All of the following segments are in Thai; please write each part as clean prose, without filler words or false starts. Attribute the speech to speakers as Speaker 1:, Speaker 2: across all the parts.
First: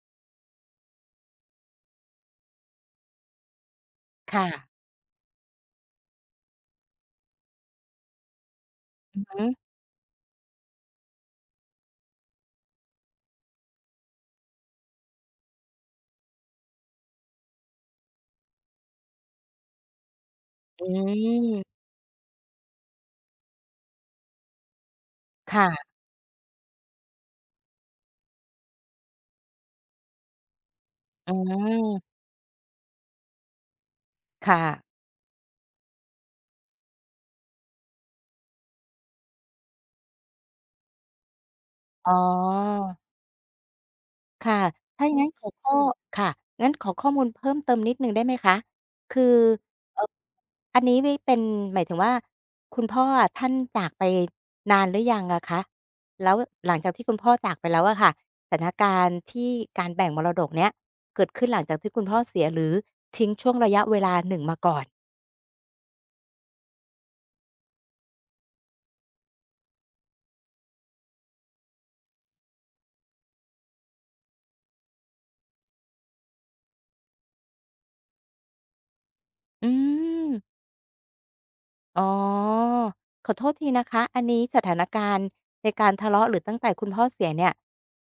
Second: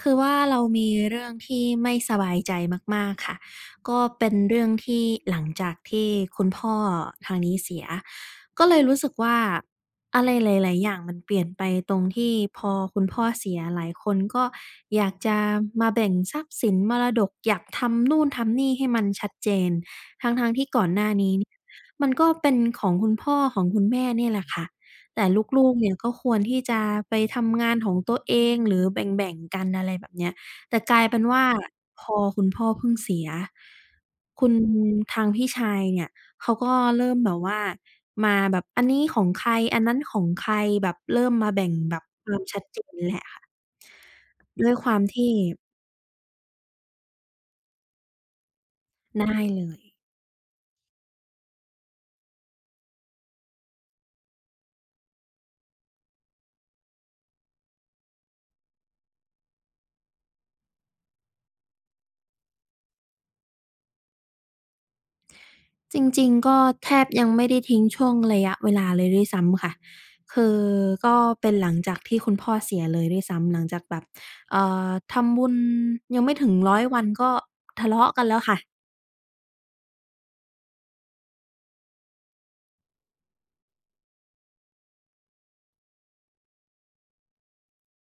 Speaker 1: คือว่าเรามีเรื่องที่ไม่สบายใจมากๆค่ะก็เป็นเรื่อง
Speaker 2: ค่ะ
Speaker 1: ที่หลังจากที่คุณพ่อทางนี้เสียก็เลยรู้สึก
Speaker 2: อือ
Speaker 1: ว่า
Speaker 2: ฮึ
Speaker 1: อะไรหลายๆอย่างมันเปลี่ยนไปตรงที่พอคุณพ่อเสียหลายคนก็อยากจะมาแบ่งทรัพย์สินมรดกอยากทำนู่นทำนี่ให้มันชัดเจนทั้งๆที่ก่อ
Speaker 2: อื
Speaker 1: นหน้านี้เนี่ย
Speaker 2: ม
Speaker 1: มันก็เป็นของคุณพ่อของคุณแม่เนี่ยแหละค่ะ แต่ลูกๆเนี่
Speaker 2: ค่ะ
Speaker 1: ยก็ควรที่จะไปทำงานของตัวเองหรือแบ่งๆกันอะไรแบบเนี้ยแต่กลายเป็น
Speaker 2: อื
Speaker 1: ว่าพอ
Speaker 2: ม
Speaker 1: คุณพ่อเพิ่งเสียคุณ
Speaker 2: ค่ะ
Speaker 1: ทางพี่ชายเนี่ยเขาก็เริ่มแบบว่ามาแบบอันนี้ของใครอันนั้นของใครแบบเริ่มมาแบ่งแบบ
Speaker 2: อ๋
Speaker 1: ความชัดเจ
Speaker 2: อ
Speaker 1: นแหละค่ะ
Speaker 2: ค่ะ
Speaker 1: ด้วยความ
Speaker 2: ถ้าอย่างงั้น
Speaker 1: ที่
Speaker 2: ขอข้อค่ะงั้นขอข้อมูลเพิ่มเติมนิดหนึ่งได้ไหมคะคือ
Speaker 1: ได้เลย
Speaker 2: เอ่ออันนี้นี่เป็นหมายถึงว่าคุณพ่ออะท่านจากไปนานหรือยังอะคะแล้วหลังจากที่คุณพ่อจากไปแล้วอะค่ะสถานการณ์ที่การแบ่งมรดกเนี้ยเกิดขึ้นหลังจากที่คุณพ่อเสียหรือทิ้งช่วงระยะเวลาหนึ่งมาก่อน
Speaker 1: จริงๆก็แทบยังไม่ได้ทิ้งช่วงระยะเวลาเลยด้วยซ้ำค่ะคือก็เป็นหลังจากที่คุณพ่อเสียเลยด้วยซ้ำหลังจากแบบทำบุญยังไม่ถึง100 วันก็ทะเลาะกันแล้วค่ะ
Speaker 2: อืม อ๋อขอโทษทีนะคะอันนี้สถานการณ์ในการทะเลาะหรือตั้งแต่คุณพ่อเสียเนี่ย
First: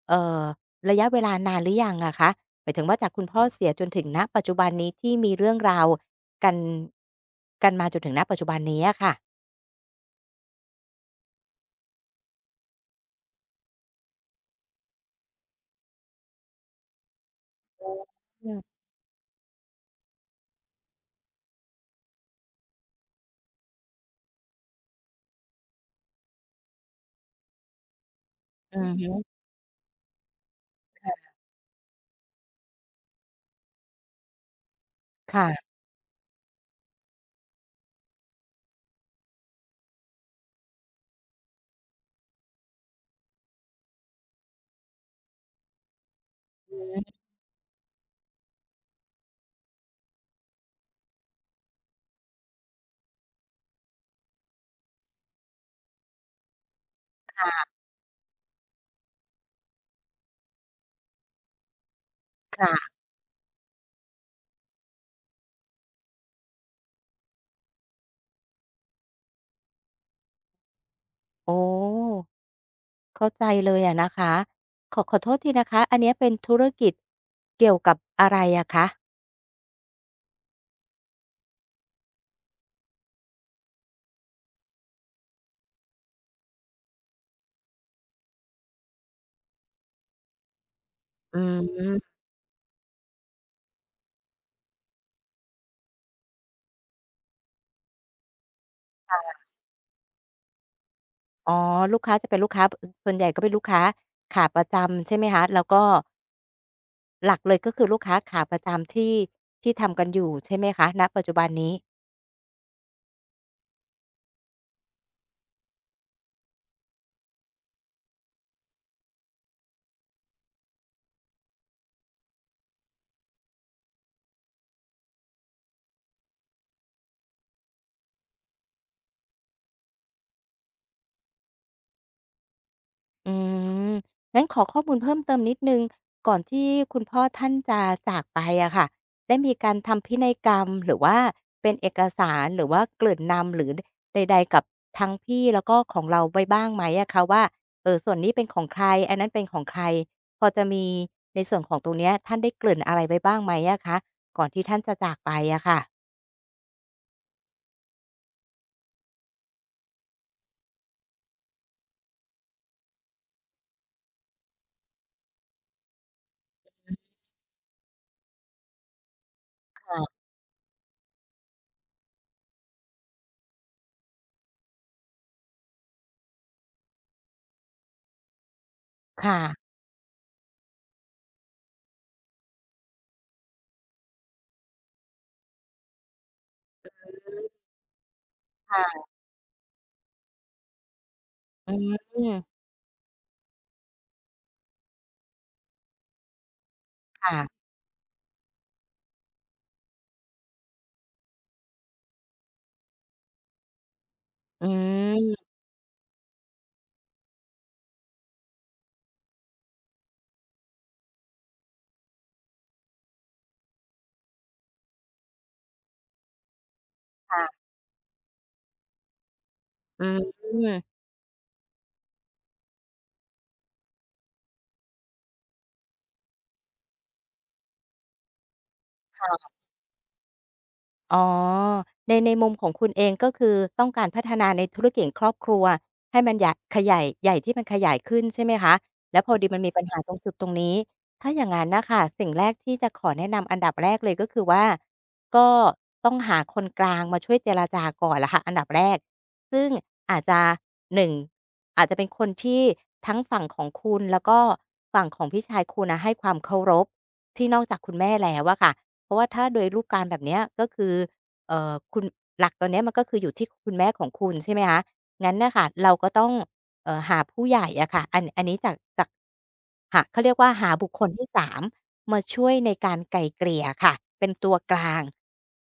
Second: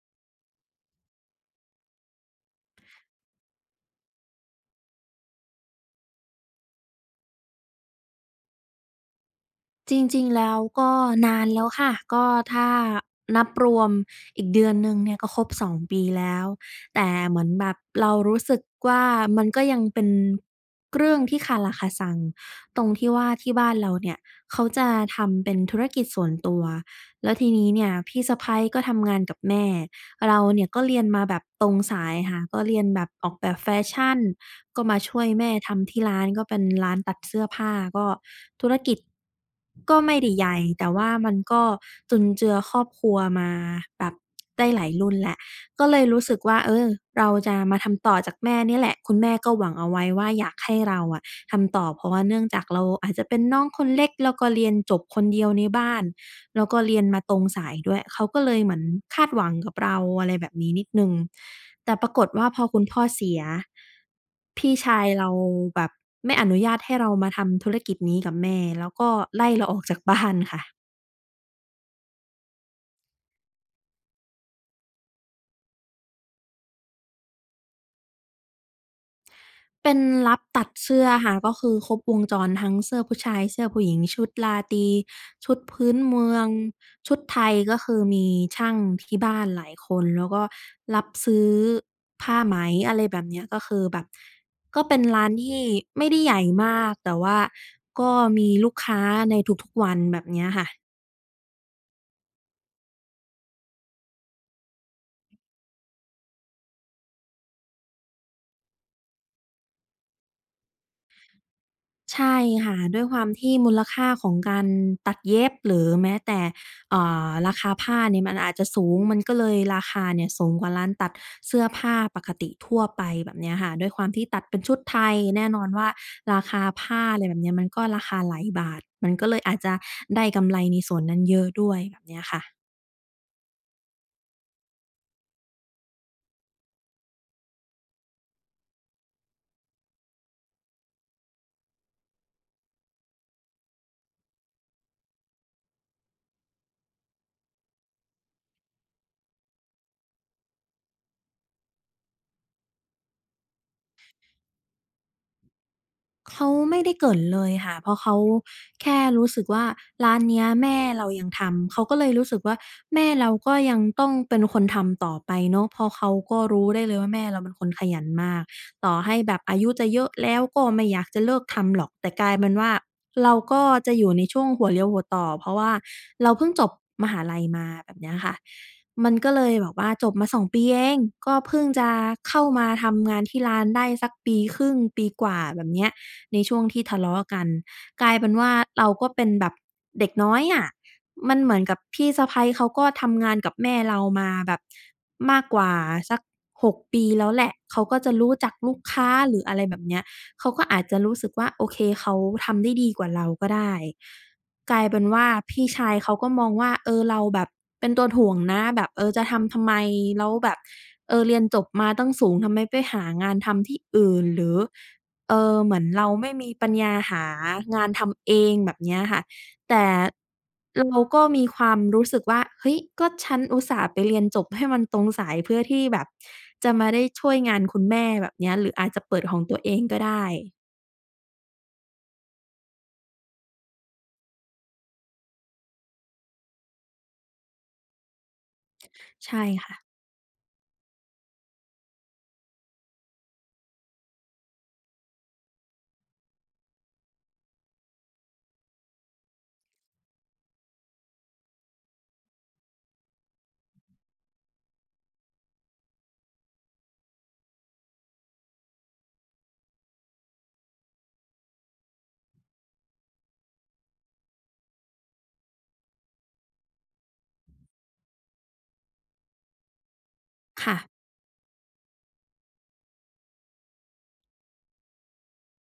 Speaker 2: เอ่อระยะเวลานานหรือยังอะคะหมายถึงว่าจากคุณพ่อเสียจนถึงณปัจจุบันนี้ที่มีเรื่องราวกันกันมาจนถึงณปัจจุบันนี้อะค่ะ
Speaker 1: จริงๆ แล้วก็นานแล้วค่ะก็ถ้านับรวมอีกเดือนหนึ่งเนี่ยก็ครบสองปีแล้วแต่เหมือนแบบเรารู้
Speaker 2: อื
Speaker 1: สึก
Speaker 2: ม
Speaker 1: ว่ามันก็ยังเป็นเรื่องที่คาราคาซังตรงที่ว่าที่บ้านเราเนี่ยเขาจะทำเป็นธุรกิจส่วนตัวแล้วทีนี้เนี่ยพี่สะใภ้
Speaker 2: อื
Speaker 1: ก็
Speaker 2: อฮึ
Speaker 1: ทำงานกับแม่เราเนี่ยก็เรียนมาแบบตรงสายค่ะก็เรียนแบบออกแบบแฟชั่น ก็มาช่วยแม่
Speaker 2: ค่ะ
Speaker 1: ทำที่ร้านก็เป็นร้านตัดเสื้อผ้าก็ธุรกิจก็ไม่ได้ใหญ่แต่ว่ามันก็จุนเจือครอบครัวมาแบบได้หลายรุ่นแหละก็เลยรู้สึกว่าเออเราจะมาทำต่อจากแม่เนี่ยแหละคุณแม่ก็หวังเอาไว้ว่าอยากให้เราอะทำต่อเพราะว่าเนื่องจากเราอาจจะเป็นน้องคนเล็กแล้วก็เรียนจบคนเดียวในบ้าน แล้วก็เรียนมาตรงสายด้วย เขาก็เลยเหมือนคาดหวังกับเราอะไรแบบนี้นิดหนึ่งแต่ปรากฏว่าพอคุณ
Speaker 2: ค่ะ
Speaker 1: พ่อเสีย พี่ชายเราแบบไม่อนุญาตให้เรามาทำธุรกิจนี้กับแม่ แล้วก็ไล่เราออกจากบ้านค่ะ
Speaker 2: โอ้เข้าใจเลยอะนะคะขอโทษทีนะคะอันเนี้ยเป็นธุรกิจเกี่ยวกับอะไรอะคะ
Speaker 1: เป็นรับตัดเสื้อค่ะก็คือครบวงจรทั้งเสื้อผู้ชายเสื้อผู้หญิงชุดราตรีชุดพื้นเมืองชุดไทยก็คือมีช่างที่บ้านหลายคนแล้วก็รับ
Speaker 2: อื
Speaker 1: ซื้อ
Speaker 2: ม
Speaker 1: ผ้าไหมอะไรแบบเนี้ยก็คือแบบก็เป็นร้านที่ไม่ได้ใหญ่มากแต่ว่าก็มีลูกค้าในทุกๆวันแบบเนี้ยค่ะ
Speaker 2: อ๋อลูกค้าจะเป็นลูกค้าอส่วนใหญ่ก็เป็นลูกค้าขาประจำใช่ไหมคะแล้วก็หลักเลยก็คือลูกค้าขาประจำที่ที่ทำกันอยู่ใช่ไหมคะณปัจจุบันนี้
Speaker 1: ใช่ค่ะด้วยความที่มูลค่าของการตัดเย็บหรือแม้แต่อ่ราคาผ้าเนี่ยมันอาจจะสูงมันก็เลยราคาเนี่ยสูงกว่าร้านตัดเสื้อผ้าปกติทั่วไปแบบเนี้ยค่ะด้วยความที่ตัดเป็นชุดไทยแน่นอนว่าราคาผ้าอะไรแบบเนี้ยมันก็ราคาหลายบาทมันก็เลยอาจจะได้กำไรในส่วนนั้นเยอะด้วยแบบเนี้ยค่ะ
Speaker 2: อืมงั้นขอข้อมูลเพิ่มเติมนิดนึงก่อนที่คุณพ่อท่านจะจากไปอะค่ะได้มีการทำพินัยกรรมหรือว่าเป็นเอกสารหรือว่าเกริ่นนำหรือใดๆกับทั้งพี่แล้วก็ของเราไว้บ้างไหมอะคะว่าเออส่วนนี้เป็นของใครอันนั้นเป็นของใครพอจะมีในส่วนของตรงเนี้ยท่านได้เกริ่นอะไรไว้บ้างไหมอะคะก่อนที่ท่านจะจากไปอะค่ะ
Speaker 1: เขาไม่ได้เกริ่นเลยค่ะเพราะเขาแค่รู้สึกว่าร้านเนี้ยแม่เรายังทำเขาก็เลยรู้สึกว่าแม่เราก็ยังต้องเป็นคนทำต่อไปเนาะเพราะเขาก็รู้ได้เลยว่าแม่เราเป็นคนขยันมาก ต่อให้แบบอายุจะเยอะ
Speaker 2: ค่ะ
Speaker 1: แล้วก็ไม่อยากจะเลิกทำหรอกแต่กลายเป็นว่าเราก็จะอยู่ในช่วงหัวเลี้ยวหัวต่อเพราะว่าเราเพิ่งจบมหาลัยมาแบบเนี้ยค่ะมันก็
Speaker 2: ค่ะ
Speaker 1: เลยแบบว่าจบมาสองปีเองก็เพิ่งจะเข้ามาทำงานที่ร้านได้สักปีครึ่งปีกว่าแบบเนี้ยในช่วงที่ทะเลาะกัน กลายเป็นว่าเรา
Speaker 2: ค่ะ
Speaker 1: ก็เป็นแบบเด็กน้อยอะมันเหมือน
Speaker 2: อื
Speaker 1: กับพี่สะใภ้
Speaker 2: ม
Speaker 1: เขาก็ทำงานกับแม่เรามาแบบมากกว่าสัก6ปีแล้วแหละ
Speaker 2: ค่ะ
Speaker 1: เขาก็จะรู้จักลูกค้าหรืออะไรแบบเนี้ยเขาก็อาจจะรู้สึกว่าโอเคเขาทำได้ดีกว่าเราก็ได้
Speaker 2: อื
Speaker 1: กลายเป็นว่า
Speaker 2: ม
Speaker 1: พี่ชายเขาก็มองว่าเออเราแบบเป็นตัวถ่วงนะแบบเออจะทำทำไมแล้วแบบเออเรียนจบมาตั้งสูงทำไมไปหางานทำที่อื่นหรือ เออเหมือนเราไม่มีปัญญาหา
Speaker 2: ค่ะ
Speaker 1: งานทำเองแบบเนี้ยค่ะแต่
Speaker 2: อืม
Speaker 1: เราก็มีความรู้สึกว่าเฮ้ยก็ฉันอุตส่าห์ไปเรียนจบให้มันตรงสายเพื่อที่แบบจะมาได้ช่วยงานคุณแม่แบบเนี้ยหรืออาจจะเปิด
Speaker 2: ค่
Speaker 1: ของ
Speaker 2: ะ
Speaker 1: ตัวเองก็ได้
Speaker 2: อ๋อในในมุมของคุณเองก็คือต้องการพัฒนาในธุรกิจครอบครัวให้มันใหญ่ขยายใหญ่ที่มันขยายขึ้นใช่ไหมคะแล้วพอ
Speaker 1: ใช่
Speaker 2: ดีมันมี
Speaker 1: ค่ะ
Speaker 2: ปัญหาตรงจุดตรงนี้ถ้าอย่างงั้นน่ะค่ะสิ่งแรกที่จะขอแนะนำอันดับแรกเลยก็คือว่าก็ต้องหาคนกลางมาช่วยเจรจาก่อนล่ะค่ะอันดับแรกซึ่งอาจจะหนึ่งอาจจะเป็นคนที่ทั้งฝั่งของคุณแล้วก็ฝั่งของพี่ชายคุณน่ะให้ความเคารพที่นอกจากคุณแม่แล้วอะค่ะ เพราะว่าถ้าโดยรูปการณ์แบบเนี้ยก็คือคุณหลักตอนเนี้ยมันก็คืออยู่ที่คุณแม่ของคุณใช่ไหมคะงั้นน่ะค่ะเราก็ต้องหาผู้ใหญ่อะค่ะอันอันนี้จากหาเขาเรียกว่าหา
Speaker 1: ค่ะ
Speaker 2: บุคคลที่3มมาช่วยในการไกล่เกลี่ยค่ะเป็นตัวกลาง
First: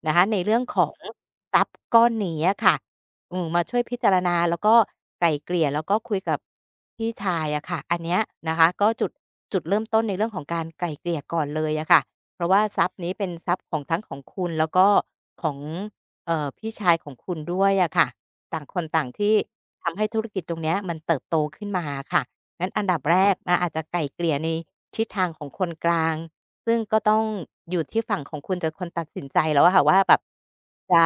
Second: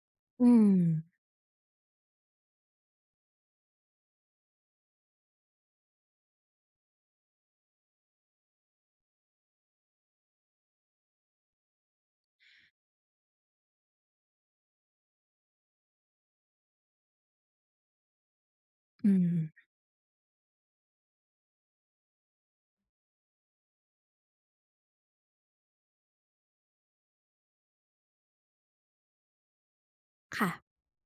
Speaker 2: นะคะใน
Speaker 1: อื
Speaker 2: เรื่อ
Speaker 1: ม
Speaker 2: งของทรัพย์ก้อนนี้อะค่ะอืมมาช่วยพิจารณาแล้วก็ไกล่เกลี่ยแล้วก็คุยกับพี่ชายอะค่ะอันเนี้ยนะคะก็จุดจุดเริ่มต้นในเรื่องของการไกล่เกลี่ยก่อนเลยอะค่ะ เพราะว่าทรัพย์นี้เป็นทรัพย์ของทั้งของคุณแล้วก็ของพี่ชายของคุณด้วยอะค่ะต่างคนต่าง
Speaker 1: อืม
Speaker 2: ที่ทำให้ธุรกิจตรงเนี้ยมันเติบโตขึ้นมาอะค่ะงั้นอันดับแรกเราอาจจะไกล่เกลี่ยในทิศทางของคนกลางซึ่งก็ต้องอยู่ที่ฝั่งของคุณจะคนตัดสินใจแล้วอะค่ะว่าแบบ
Speaker 1: ค่ะ
Speaker 2: จะ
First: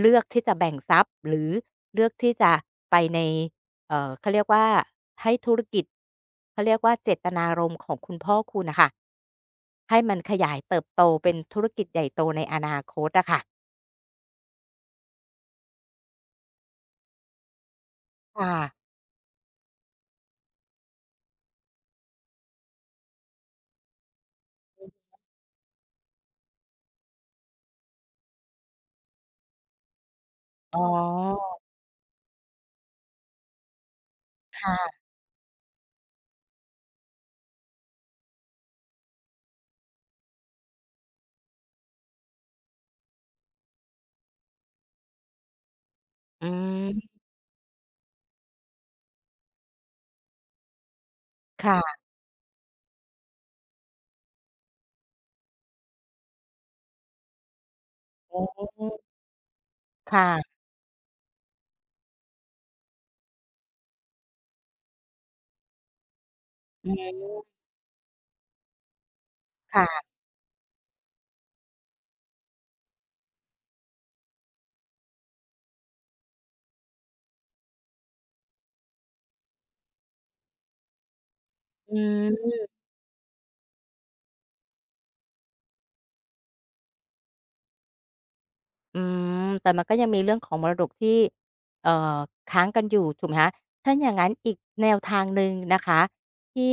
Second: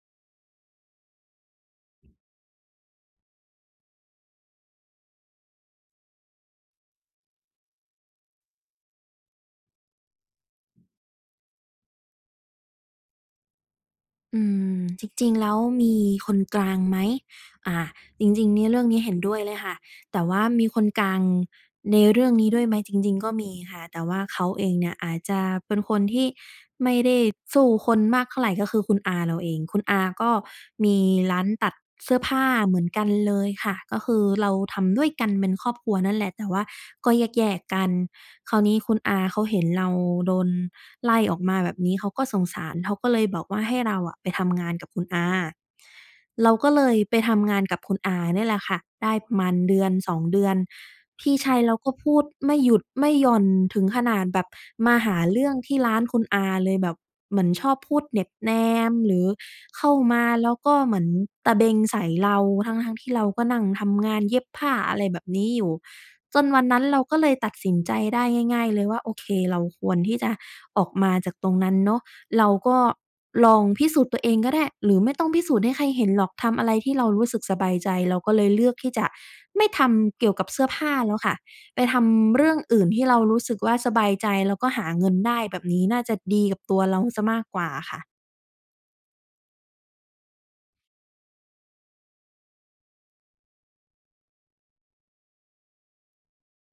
Speaker 2: เลือกที่จะแบ่งทรัพย์หรือเลือกที่จะไปในเขาเรียกว่าให้ธุรกิจเขาเรียกว่าเจตนารมณ์ของคุณพ่อคุณน่ะค่ะ ให้มันขยายเติบโตเป็นธุรกิจใหญ่โตในอนาคตอะค่ะ
Speaker 1: อืมจริงๆแล้วมีคนกลางไหมอ่าจริงๆ
Speaker 2: ค่ะ
Speaker 1: เนี่ยเรื่องนี้เห็นด้วยเลยค่ะแต่ว่ามีคนกลางในเรื่องนี้ด้วยไหมจริงๆก็มีค่ะแต่ว่าเขาเองเนี่ยอาจจะเป็นคนที่ไม่ได้สู้คนมากเท่าไรก็คือคุณอาเราเองคุณอาก็
Speaker 2: อ๋อ
Speaker 1: มีร้านตัดเสื้อผ้าเหมือนกันเลยค่ะก็คือเรา
Speaker 2: ค่ะ
Speaker 1: ทำด้วยกันเป็นครอบครัวนั่นแหละแต่ว่าก็แยกๆกันคราวนี้คุณอาเขาเห็นเราโดน ไล่ออกมาแบบนี้เขาก็สงสารเขาก็เลยบอกว่าให้เราอะไปทำงานกับคุณอา
Speaker 2: อื
Speaker 1: เราก็เลยไป
Speaker 2: ม
Speaker 1: ทำงานกับคุณอาเนี่ยแหละค่ะได้ประมาณเดือน2เดือนพี่ชายเราก็
Speaker 2: ค่ะ
Speaker 1: พูดไม่หยุดไม่หย่อนถึงขนาดแบบมาหาเรื่องที่ร้านคุณอาเลยแบบเหมือนชอบพูดเหน็บ
Speaker 2: อ๋
Speaker 1: แน
Speaker 2: อ
Speaker 1: มหรือเข้ามาแล้
Speaker 2: ค่ะ
Speaker 1: วก็เหมือนตะเบงใส่เราทั้งๆที่เราก็นั่งทำงานเย็บผ้าอะไรแบบนี้อยู่ จนวันนั้น
Speaker 2: อื
Speaker 1: เราก็
Speaker 2: ม
Speaker 1: เลยตัดสินใจได้ง่ายๆเลยว่าโอเคเราควร
Speaker 2: ค่ะ
Speaker 1: ที่จะออกมาจากตรงนั้นเนาะเราก็ลองพิสูจน์ตัวเองก็ได้หรือไม่ต้องพิสูจน์ให้ใครเห็นหรอกทำอะไรที่เรารู้สึกสบายใจเราก็เลยเลือกที่จะไม่ทำเกี่ยวกับเสื้อผ้าแล้วค่ะไปท
Speaker 2: อื
Speaker 1: ำเรื่อ
Speaker 2: ม
Speaker 1: งอื่นที่เรารู้สึกว่าสบายใจแล้วก็หาเงินได้แบบนี้น่าจะดีกับตัวเราเสียมากกว่าค่ะ
Speaker 2: อืมแต่มันก็ยังมีเรื่องของมรดกที่เอ่อค้างกันอยู่ถูกไหมคะถ้าอย่างงั้นอีกแนวทางหนึ่งนะคะที่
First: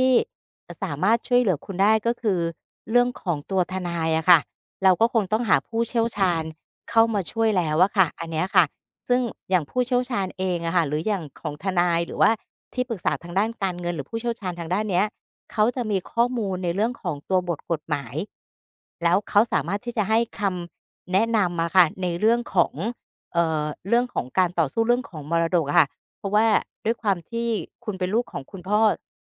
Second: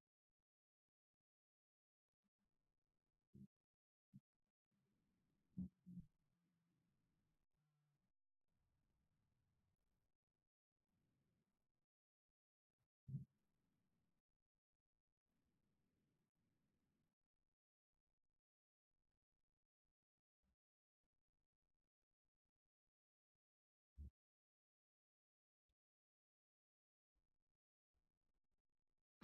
Speaker 2: อสามารถช่วยเหลือคุณได้ก็คือเรื่องของตัวทนายอะค่ะเราก็คงต้องหาผู้เชี่ยวชาญเข้ามาช่วยแล้วอะค่ะอันเนี้ยค่ะซึ่งอย่างผู้เชี่ยวชาญเองอะค่ะหรืออย่างของทนายหรือว่าที่ปรึกษาทางด้านการเงินหรือผู้เชี่ยวชาญทางด้านเนี้ยเขาจะมีข้อมูลในเรื่องของตัวบทกฎหมายแล้วเขาสามารถที่จะให้คำ แนะนำมาค่ะในเรื่องของเรื่องของการต่อสู้เรื่องของมรดกอะค่ะเพราะว่าด้วยความที่คุณเป็นลูกของคุณพ่อ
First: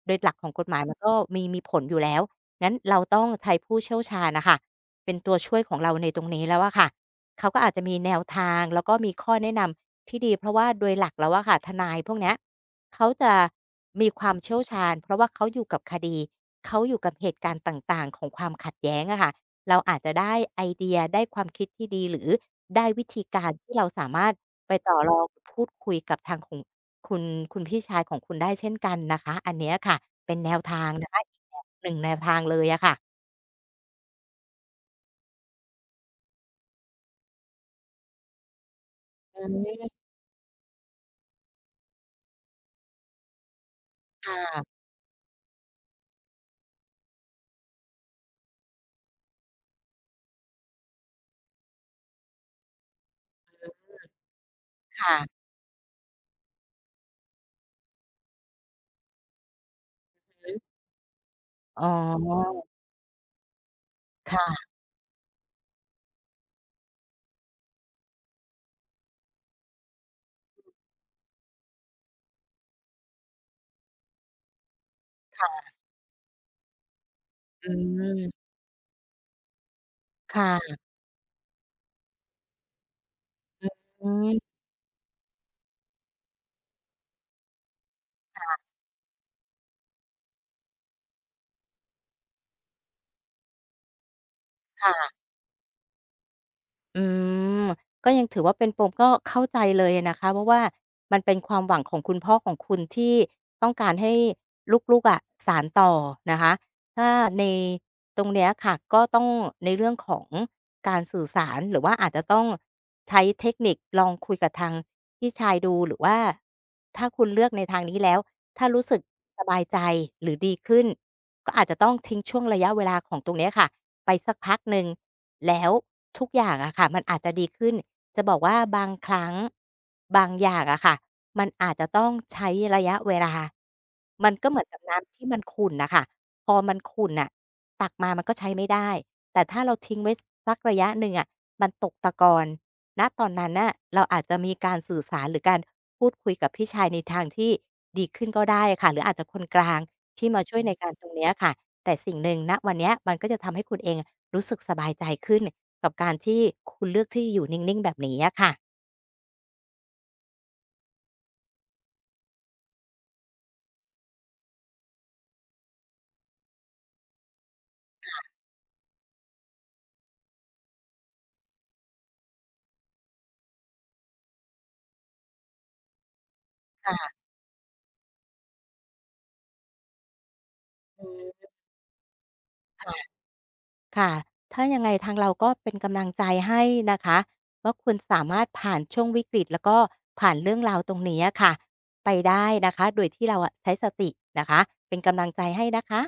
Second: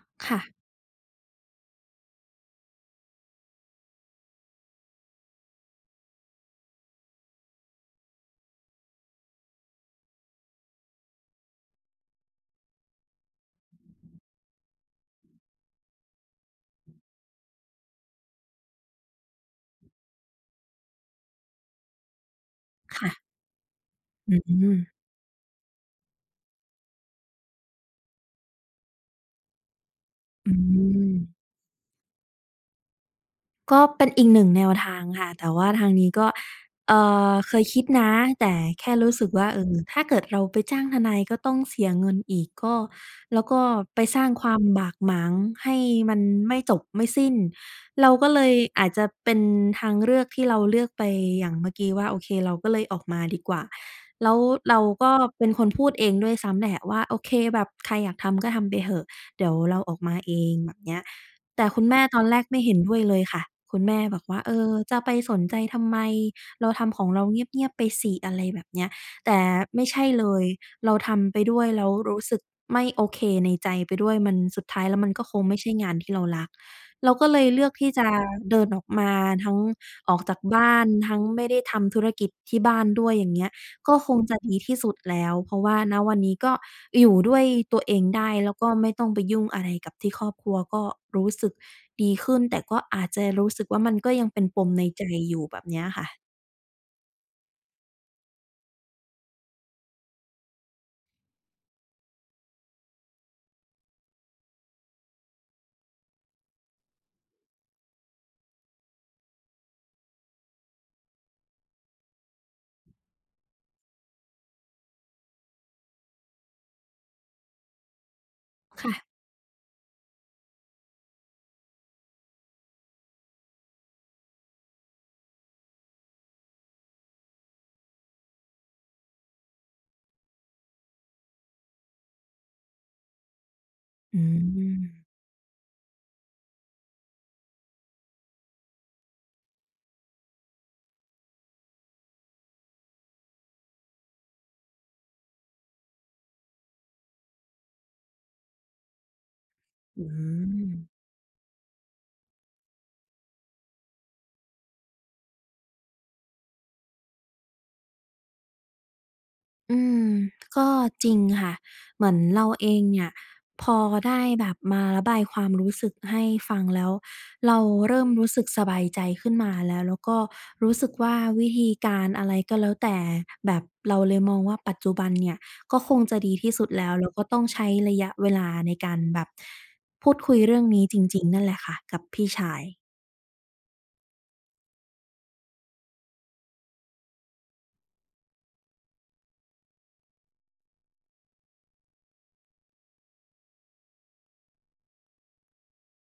Speaker 2: โดยหลัก
Speaker 1: ค่ะ
Speaker 2: ของกฎหมายมันก็มีผลอยู่แล้วงั้นเราต้องใช้ผู้เชี่ยวชาญน่ะค่ะเป็นตัวช่วยของเราในตรงนี้แล้วอะค่ะเขาก็อาจจะมีแนวทางแล้วก็มีข้อแนะนำที่ดีเพราะว่าโดยหลักแล้วอะค่ะทนายพวกเนี้ยเขาจะมีความเชี่ยวชาญเพราะว่าเขาอยู่กับคดีเขาอยู่กับเหตุการณ์ต่างๆของความขัดแย้งอะค่ะ เราอาจจะได้ไอเดียได้ความคิดที่ดีหรือได้วิธี
Speaker 1: ค่ะ
Speaker 2: การที่เราสามาร
Speaker 1: อื
Speaker 2: ถไปต่อ
Speaker 1: ม
Speaker 2: รองพูดคุยกับทางของคุณคุณพี่ชายของคุณได้เช่นกันนะคะอันเนี้ยค่ะเป็นแน
Speaker 1: อื
Speaker 2: วทางนะ
Speaker 1: ม
Speaker 2: คะอีกแนวหนึ่งแนวทางเลยอะค่ะ
Speaker 1: ก็เป็นอีกหนึ่งแนวทางค่ะแต่ว่าทางนี้ก็เอ่เคยคิดนะแต่แค่รู้สึก
Speaker 2: อื
Speaker 1: ว่าเออ
Speaker 2: ม
Speaker 1: ถ้าเกิดเราไปจ้างทนายก็ต้องเสียเงินอีกก็แล้วก็ไปสร้า
Speaker 2: ค
Speaker 1: งความ
Speaker 2: ่ะ
Speaker 1: บากหมางให้มันไม่จบไม่สิ้นเราก็เลยอาจจะเป็นทางเลือกที่เราเลือกไปอย่างเมื่อกี้ว่าโอเคเราก็เลยออกมาดีกว่าแล้วเราก็
Speaker 2: ค่ะ
Speaker 1: เป็นคนพูดเองด้วยซ้ำแหละว่าโอเคแบบใครอยากทำก็ทำไปเถอะเดี๋ยวเราออกมาเอ
Speaker 2: อือฮึ
Speaker 1: งแบบเนี้ย แต่คุ
Speaker 2: อ๋
Speaker 1: ณ
Speaker 2: อ
Speaker 1: แม่ตอนแรกไม่เห็นด้วยเลยค่ะ คุณแม่บอกว่า เออ
Speaker 2: ค่ะ
Speaker 1: จะไปสนใจทำไม เราทำของเราเงียบๆไปสิอะไรแบบเนี้ยแต่ไม่ใช่เลย เราทำไปด้วยแล้วรู้สึกไม่โอเคในใจไปด้วย มันสุดท้ายแล้วมันก็คงไม่ใช่งานที่เรารัก เราก็เลยเลื
Speaker 2: อื
Speaker 1: อกที่จะ
Speaker 2: ม
Speaker 1: เดินออกมาทั้งออกจากบ้า
Speaker 2: ค่ะ
Speaker 1: นทั้งไม่ได้ทำธุรกิจที่บ้านด้วยอย่างเงี้ย ก็
Speaker 2: อื
Speaker 1: คงจะ
Speaker 2: ม
Speaker 1: ดีที่สุดแล้วเพราะว่าณวันนี้ก็อยู่ด้วยตัวเองได้แล้วก็ไม่ต้องไปยุ่งอะไรกับที่ครอบครัวก็รู้สึกดีขึ้นแต่ก็อาจจะรู้สึกว่ามันก็ยังเป็นปมในใจ
Speaker 2: ค่ะ
Speaker 1: อยู่แบบเนี้ยค่ะ
Speaker 2: อืมก็ยังถือว่าเป็นปมก็เข้าใจเลยอะนะคะเพราะว่ามันเป็นความหวังของคุณพ่อของคุณที่ต้องการให้ลูกๆอะสานต่อนะคะถ้าในตรงเนี้ยค่ะก็ต้องในเรื่องของการสื่อสารหรือว่าอาจจะต้องใช้เทคนิคลองคุยกับทางพี่ชายดูหรือว่าถ้าคุณเลือกในทางนี้แล้วถ้ารู้สึก
Speaker 1: ค่ะ
Speaker 2: สบายใจหรือดีขึ้น ก็อาจจะต้องทิ้งช่วงระยะเวลาของตรงเนี้ยค่ะไปสักพักหนึ่งแล้วทุกอย่างอะค่ะมันอาจจะดีขึ้นจะบอกว่าบางครั้งบางอย่างอะค่ะมันอาจจะต้องใช้ระยะเวลา
Speaker 1: อื
Speaker 2: มันก็เหมือนกับ
Speaker 1: ม
Speaker 2: น้ำที่มันขุ่นน่ะค่ะพอมันขุ่นน่ะตักมามันก็ใช้ไม่ได้แต่ถ้าเราทิ้งไว้สักระยะหนึ่งอะมันตกตะกอนณตอนนั้นน่ะเราอาจจะมีการสื่อสารหรือการพูดคุยกับพี่ชายในทางที่ดีขึ้นก็ได้อะค่ะหรืออาจจะคนกลาง
Speaker 1: อื
Speaker 2: ที่มาช่วย
Speaker 1: ม
Speaker 2: ในการตรงเนี้ยค่ะแต่สิ่งหนึ่งณวันเนี้ยมันก็จะทำให้คุณเองรู้สึกสบายใจขึ้นกับการที่คุณเลือกที่อยู่นิ่งๆแบบนี้อะค่ะ
Speaker 1: อืมก็จริงค่ะเหมือนเราเองเนี่ยพอได้แบบมาระบายความรู้สึกให้ฟังแล้วเราเริ่มรู้สึกสบายใจขึ้นมาแล้วแล้วก็รู้สึกว่าวิธีการอะไรก็แล้วแต่แบบเราเลยมองว่าปัจจุบันเนี่ยก็คงจะดีที่สุดแล้วแล้
Speaker 2: ค่ะ
Speaker 1: วก็ต้องใช้ระยะเวลาในการแบบพูดคุยเรื่องนี้จ
Speaker 2: อื
Speaker 1: ริงๆนั่น
Speaker 2: ม
Speaker 1: แหละค่ะกับพี่ชาย
Speaker 2: ค่ะค่ะถ้ายังไงทางเราก็เป็นกำลังใจให้นะคะว่าคุณสามารถผ่านช่วงวิกฤตแล้วก็ผ่านเรื่องราวตรงนี้อะค่ะไปได้นะคะโดยที่เราอะใช้สตินะคะเป็นกำลังใจให้นะคะ